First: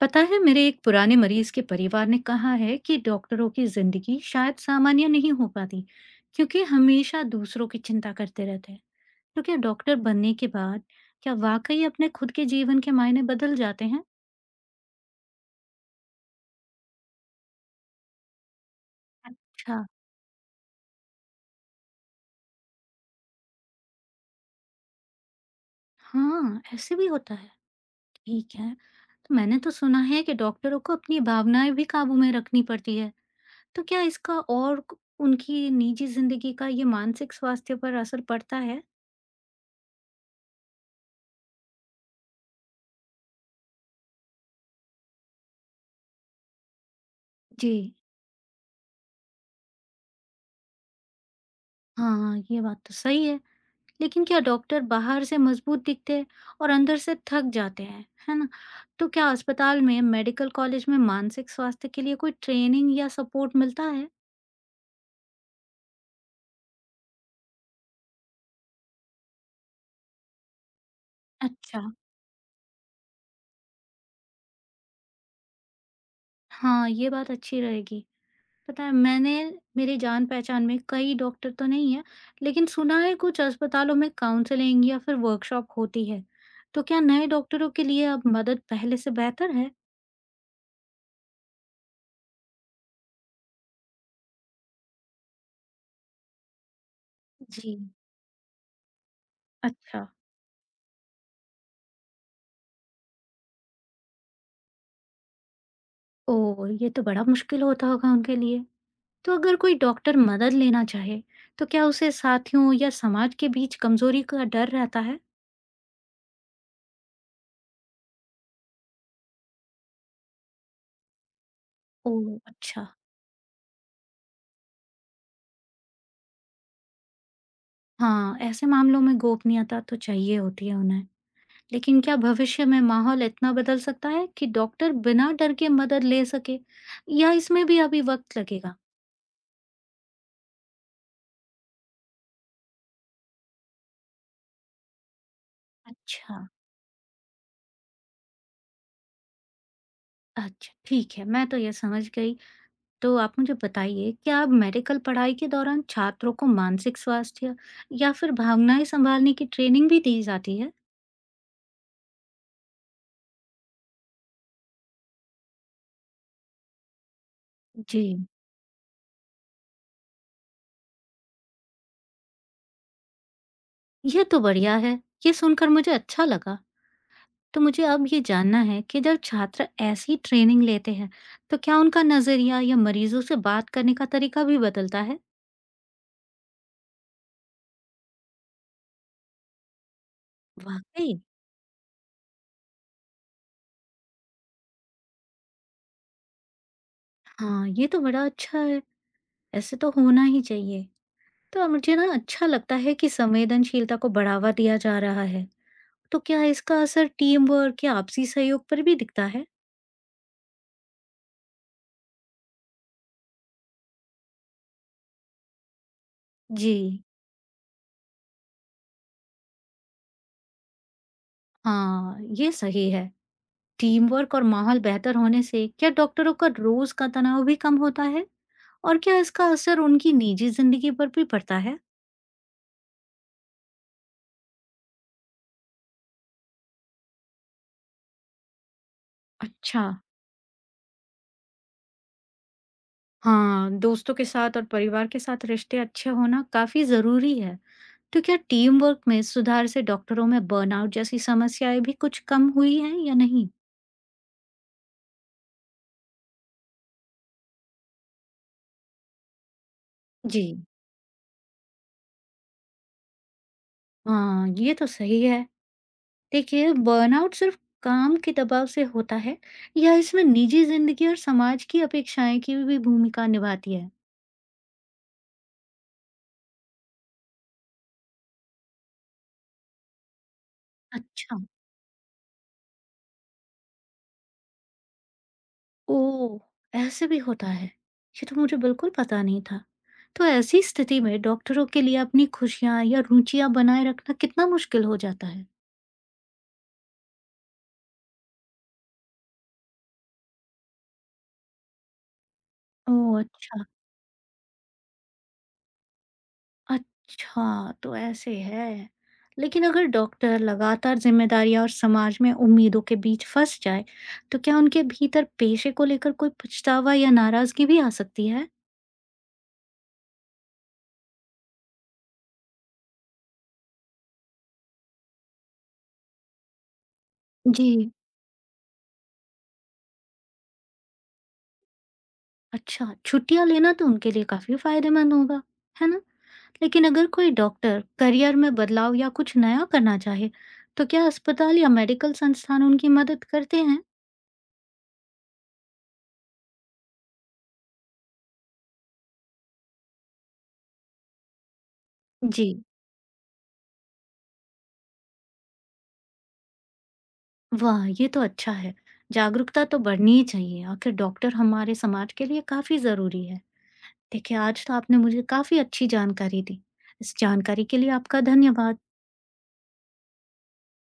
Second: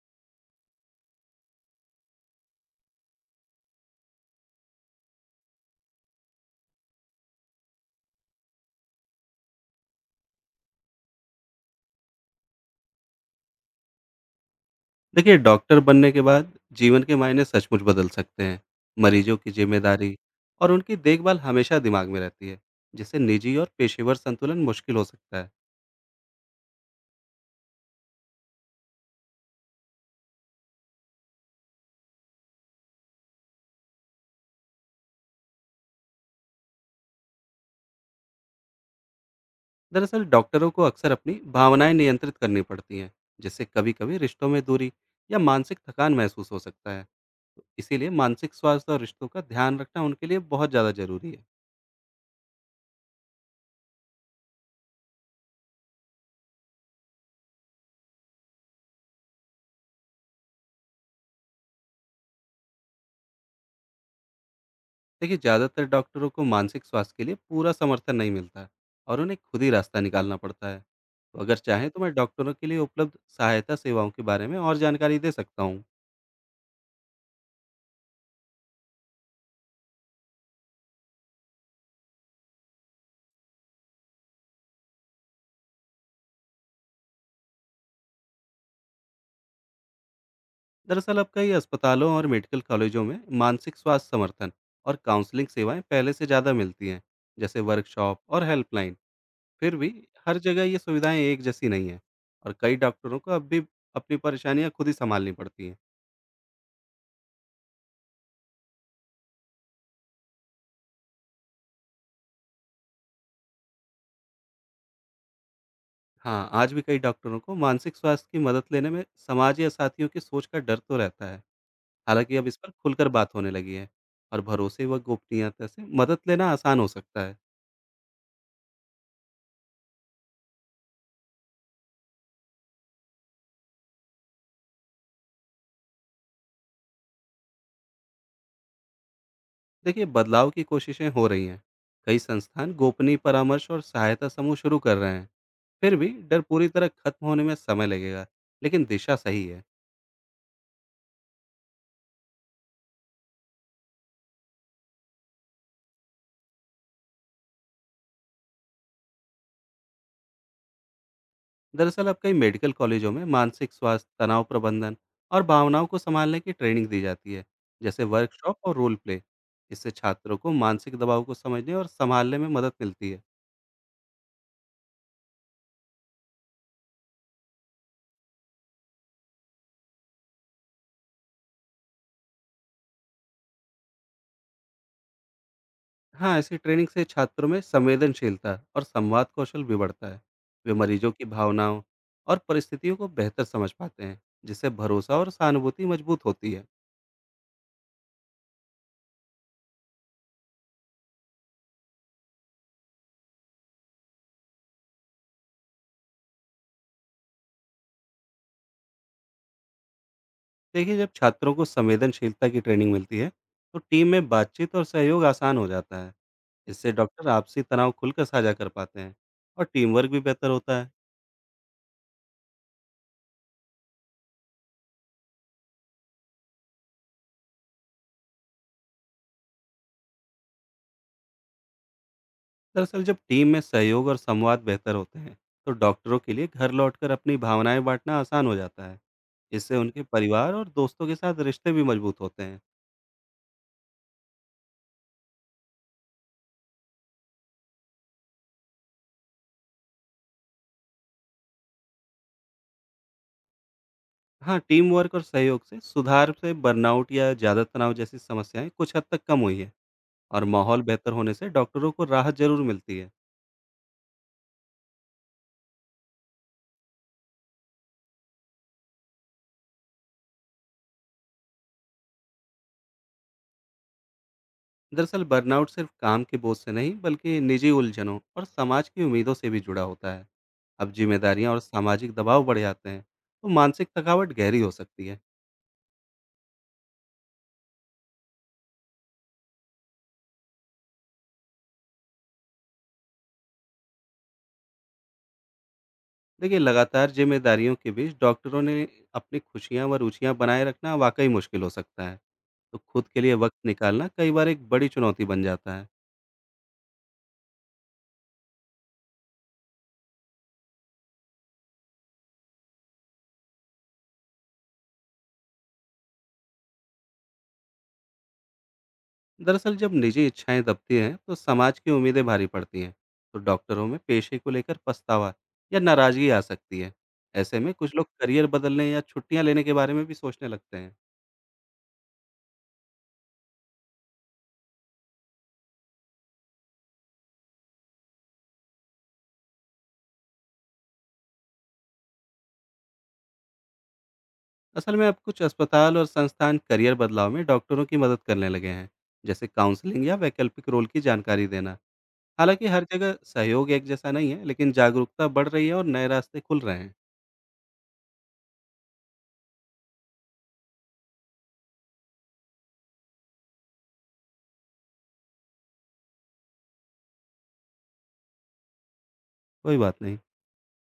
पता है, मेरे एक पुराने मरीज के परिवार ने कहा है कि डॉक्टरों की जिंदगी शायद सामान्य नहीं हो पाती क्योंकि हमेशा दूसरों की चिंता करते रहते हैं। तो क्या डॉक्टर बनने के बाद क्या वाकई अपने खुद के जीवन के मायने बदल जाते हैं? देखिए, डॉक्टर बनने के बाद जीवन के मायने सचमुच बदल सकते हैं। मरीजों की अच्छा। ज़िम्मेदारी और उनकी देखभाल हमेशा दिमाग में रहती है, जिससे निजी और पेशेवर संतुलन मुश्किल हो सकता है। हाँ, ऐसे भी होता है। ठीक है। तो मैंने तो सुना है कि डॉक्टरों को अपनी भावनाएं भी काबू में रखनी पड़ती है, तो क्या इसका और उनकी निजी जिंदगी का ये मानसिक स्वास्थ्य पर असर पड़ता है? दरअसल डॉक्टरों को अक्सर अपनी भावनाएँ नियंत्रित करनी पड़ती हैं, जिससे कभी-कभी रिश्तों में दूरी या मानसिक थकान महसूस हो सकता है। जी। इसीलिए मानसिक स्वास्थ्य और रिश्तों का ध्यान रखना उनके लिए बहुत ज़्यादा ज़रूरी है। हाँ, ये बात तो सही है। लेकिन क्या डॉक्टर बाहर से मजबूत दिखते हैं और अंदर से थक जाते हैं, है ना? तो क्या अस्पताल में, मेडिकल कॉलेज में मानसिक स्वास्थ्य के लिए कोई ट्रेनिंग या सपोर्ट मिलता है? देखिए, ज़्यादातर डॉक्टरों को मानसिक स्वास्थ्य के लिए पूरा समर्थन नहीं मिलता और उन्हें खुद ही रास्ता निकालना पड़ता है। तो अगर अच्छा अच्छा। चाहें तो मैं डॉक्टरों के लिए उपलब्ध सहायता सेवाओं के बारे में और जानकारी दे सकता हूँ। हाँ, ये बात अच्छी रहेगी। पता है, मैंने मेरे जान पहचान में कई डॉक्टर तो नहीं है, लेकिन सुना है कुछ अस्पतालों में काउंसलिंग या फिर वर्कशॉप होती है। तो क्या नए डॉक्टरों के लिए अब मदद पहले से बेहतर है? दरअसल अब कई अस्पतालों और मेडिकल कॉलेजों में मानसिक स्वास्थ्य समर्थन और काउंसलिंग सेवाएं पहले से ज़्यादा मिलती हैं, जैसे जी। वर्कशॉप और हेल्पलाइन। फिर भी अच्छा। हर जगह ये सुविधाएं एक जैसी नहीं हैं और कई डॉक्टरों को अब भी अपनी परेशानियां खुद ही संभालनी पड़ती हैं। ओह, ये तो बड़ा मुश्किल होता होगा उनके लिए। तो अगर कोई डॉक्टर मदद लेना चाहे तो क्या उसे साथियों या समाज के बीच कमजोरी का डर रहता है? हाँ, आज भी कई डॉक्टरों को मानसिक स्वास्थ्य की मदद लेने में समाज या साथियों की सोच का डर तो रहता है। हालांकि ओह अब इस पर अच्छा। खुलकर बात होने लगी है और भरोसे व गोपनीयता से मदद लेना आसान हो सकता है। हाँ, ऐसे मामलों में गोपनीयता तो चाहिए होती है उन्हें। लेकिन क्या भविष्य में माहौल इतना बदल सकता है कि डॉक्टर बिना डर के मदद ले सके, या इसमें भी अभी वक्त लगेगा? देखिए, बदलाव की कोशिशें हो रही हैं। कई संस्थान गोपनीय परामर्श और सहायता समूह शुरू कर रहे हैं। फिर भी अच्छा। डर पूरी तरह खत्म होने में समय लगेगा, लेकिन दिशा सही है। अच्छा ठीक है, मैं तो ये समझ गई। तो आप मुझे बताइए, क्या आप मेडिकल पढ़ाई के दौरान छात्रों को मानसिक स्वास्थ्य या फिर भावनाएं संभालने की ट्रेनिंग भी दी जाती है? दरअसल अब कई मेडिकल कॉलेजों में मानसिक स्वास्थ्य, तनाव प्रबंधन और भावनाओं को संभालने की ट्रेनिंग दी जाती है, जी। जैसे वर्कशॉप और रोल प्ले। इससे छात्रों को मानसिक दबाव को समझने और संभालने में मदद मिलती है। यह तो बढ़िया है। ये सुनकर मुझे अच्छा लगा। तो मुझे अब ये जानना है कि जब छात्र ऐसी ट्रेनिंग लेते हैं, तो क्या उनका नज़रिया या मरीजों से बात करने का तरीका भी बदलता है? हाँ, ऐसी ट्रेनिंग से छात्रों में संवेदनशीलता और संवाद कौशल भी बढ़ता है। वे वाकई? मरीजों की भावनाओं और परिस्थितियों को बेहतर समझ पाते हैं, जिससे भरोसा और सहानुभूति मजबूत होती है। हाँ, ये तो बड़ा अच्छा है। ऐसे तो होना ही चाहिए। तो अब मुझे ना अच्छा लगता है कि संवेदनशीलता को बढ़ावा दिया जा रहा है। तो क्या इसका असर टीम वर्क या आपसी सहयोग पर भी दिखता है? देखिए, जब छात्रों को संवेदनशीलता की ट्रेनिंग मिलती है तो टीम में बातचीत और सहयोग आसान हो जाता है। इससे जी। डॉक्टर आपसी तनाव खुलकर साझा कर पाते हैं और टीम वर्क भी बेहतर होता है। हाँ, ये सही है। टीम वर्क और माहौल बेहतर होने से क्या डॉक्टरों का रोज का तनाव भी कम होता है? और क्या इसका असर उनकी निजी जिंदगी पर भी पड़ता है? दरअसल जब टीम में सहयोग और संवाद बेहतर होते हैं तो डॉक्टरों के लिए घर लौटकर अपनी भावनाएं बांटना आसान हो जाता है। इससे अच्छा। उनके परिवार और दोस्तों के साथ रिश्ते भी मजबूत होते हैं। हाँ, दोस्तों के साथ और परिवार के साथ रिश्ते अच्छे होना काफी जरूरी है। तो क्या टीम वर्क में सुधार से डॉक्टरों में बर्नआउट जैसी समस्याएं भी कुछ कम हुई हैं या नहीं? हाँ, टीम वर्क और सहयोग से सुधार से बर्नआउट या ज़्यादा तनाव जैसी समस्याएं कुछ हद तक कम हुई है जी। और माहौल बेहतर होने से डॉक्टरों को राहत जरूर मिलती है। हाँ, ये तो सही है। देखिए, बर्नआउट सिर्फ काम के दबाव से होता है या इसमें निजी जिंदगी और समाज की अपेक्षाएं की भी भूमिका निभाती है? दरअसल बर्नआउट सिर्फ काम के बोझ से नहीं, बल्कि निजी उलझनों और समाज की उम्मीदों से भी जुड़ा होता है। अब अच्छा। जिम्मेदारियाँ और सामाजिक दबाव बढ़ जाते हैं तो मानसिक थकावट गहरी हो सकती है। ओह! ऐसे भी होता है। ये तो मुझे बिल्कुल पता नहीं था। तो ऐसी स्थिति में डॉक्टरों के लिए अपनी खुशियाँ या रुचियाँ बनाए रखना कितना मुश्किल हो जाता है? देखिए, लगातार जिम्मेदारियों के बीच डॉक्टरों ने अपनी खुशियाँ व रुचियाँ बनाए रखना वाकई मुश्किल हो सकता है। तो खुद ओह के लिए वक्त अच्छा, निकालना कई बार एक बड़ी चुनौती बन जाता है। अच्छा तो ऐसे है। लेकिन अगर डॉक्टर लगातार ज़िम्मेदारियाँ और समाज में उम्मीदों के बीच फँस जाए, तो क्या उनके भीतर पेशे को लेकर कोई पछतावा या नाराज़गी भी आ सकती है? दरअसल जब निजी इच्छाएं दबती हैं तो समाज की उम्मीदें भारी पड़ती हैं, तो डॉक्टरों में पेशे को लेकर पछतावा या नाराजगी आ सकती है। ऐसे में जी। कुछ लोग करियर बदलने या छुट्टियां लेने के बारे में भी सोचने लगते हैं। अच्छा, छुट्टियाँ लेना तो उनके लिए काफ़ी फ़ायदेमंद होगा, है ना? लेकिन अगर कोई डॉक्टर करियर में बदलाव या कुछ नया करना चाहे, तो क्या अस्पताल या मेडिकल संस्थान उनकी मदद करते हैं? असल में अब कुछ अस्पताल और संस्थान करियर बदलाव में डॉक्टरों की मदद करने लगे हैं, जैसे काउंसलिंग या वैकल्पिक रोल की जानकारी देना। जी। हालांकि हर जगह सहयोग एक जैसा नहीं है, लेकिन जागरूकता बढ़ रही है और नए रास्ते खुल रहे हैं। वाह! ये तो अच्छा है। जागरूकता तो बढ़नी ही चाहिए। आखिर डॉक्टर हमारे समाज के लिए काफ़ी ज़रूरी है। देखिए, आज तो आपने मुझे काफ़ी अच्छी जानकारी दी। इस जानकारी के लिए आपका धन्यवाद। कोई बात नहीं।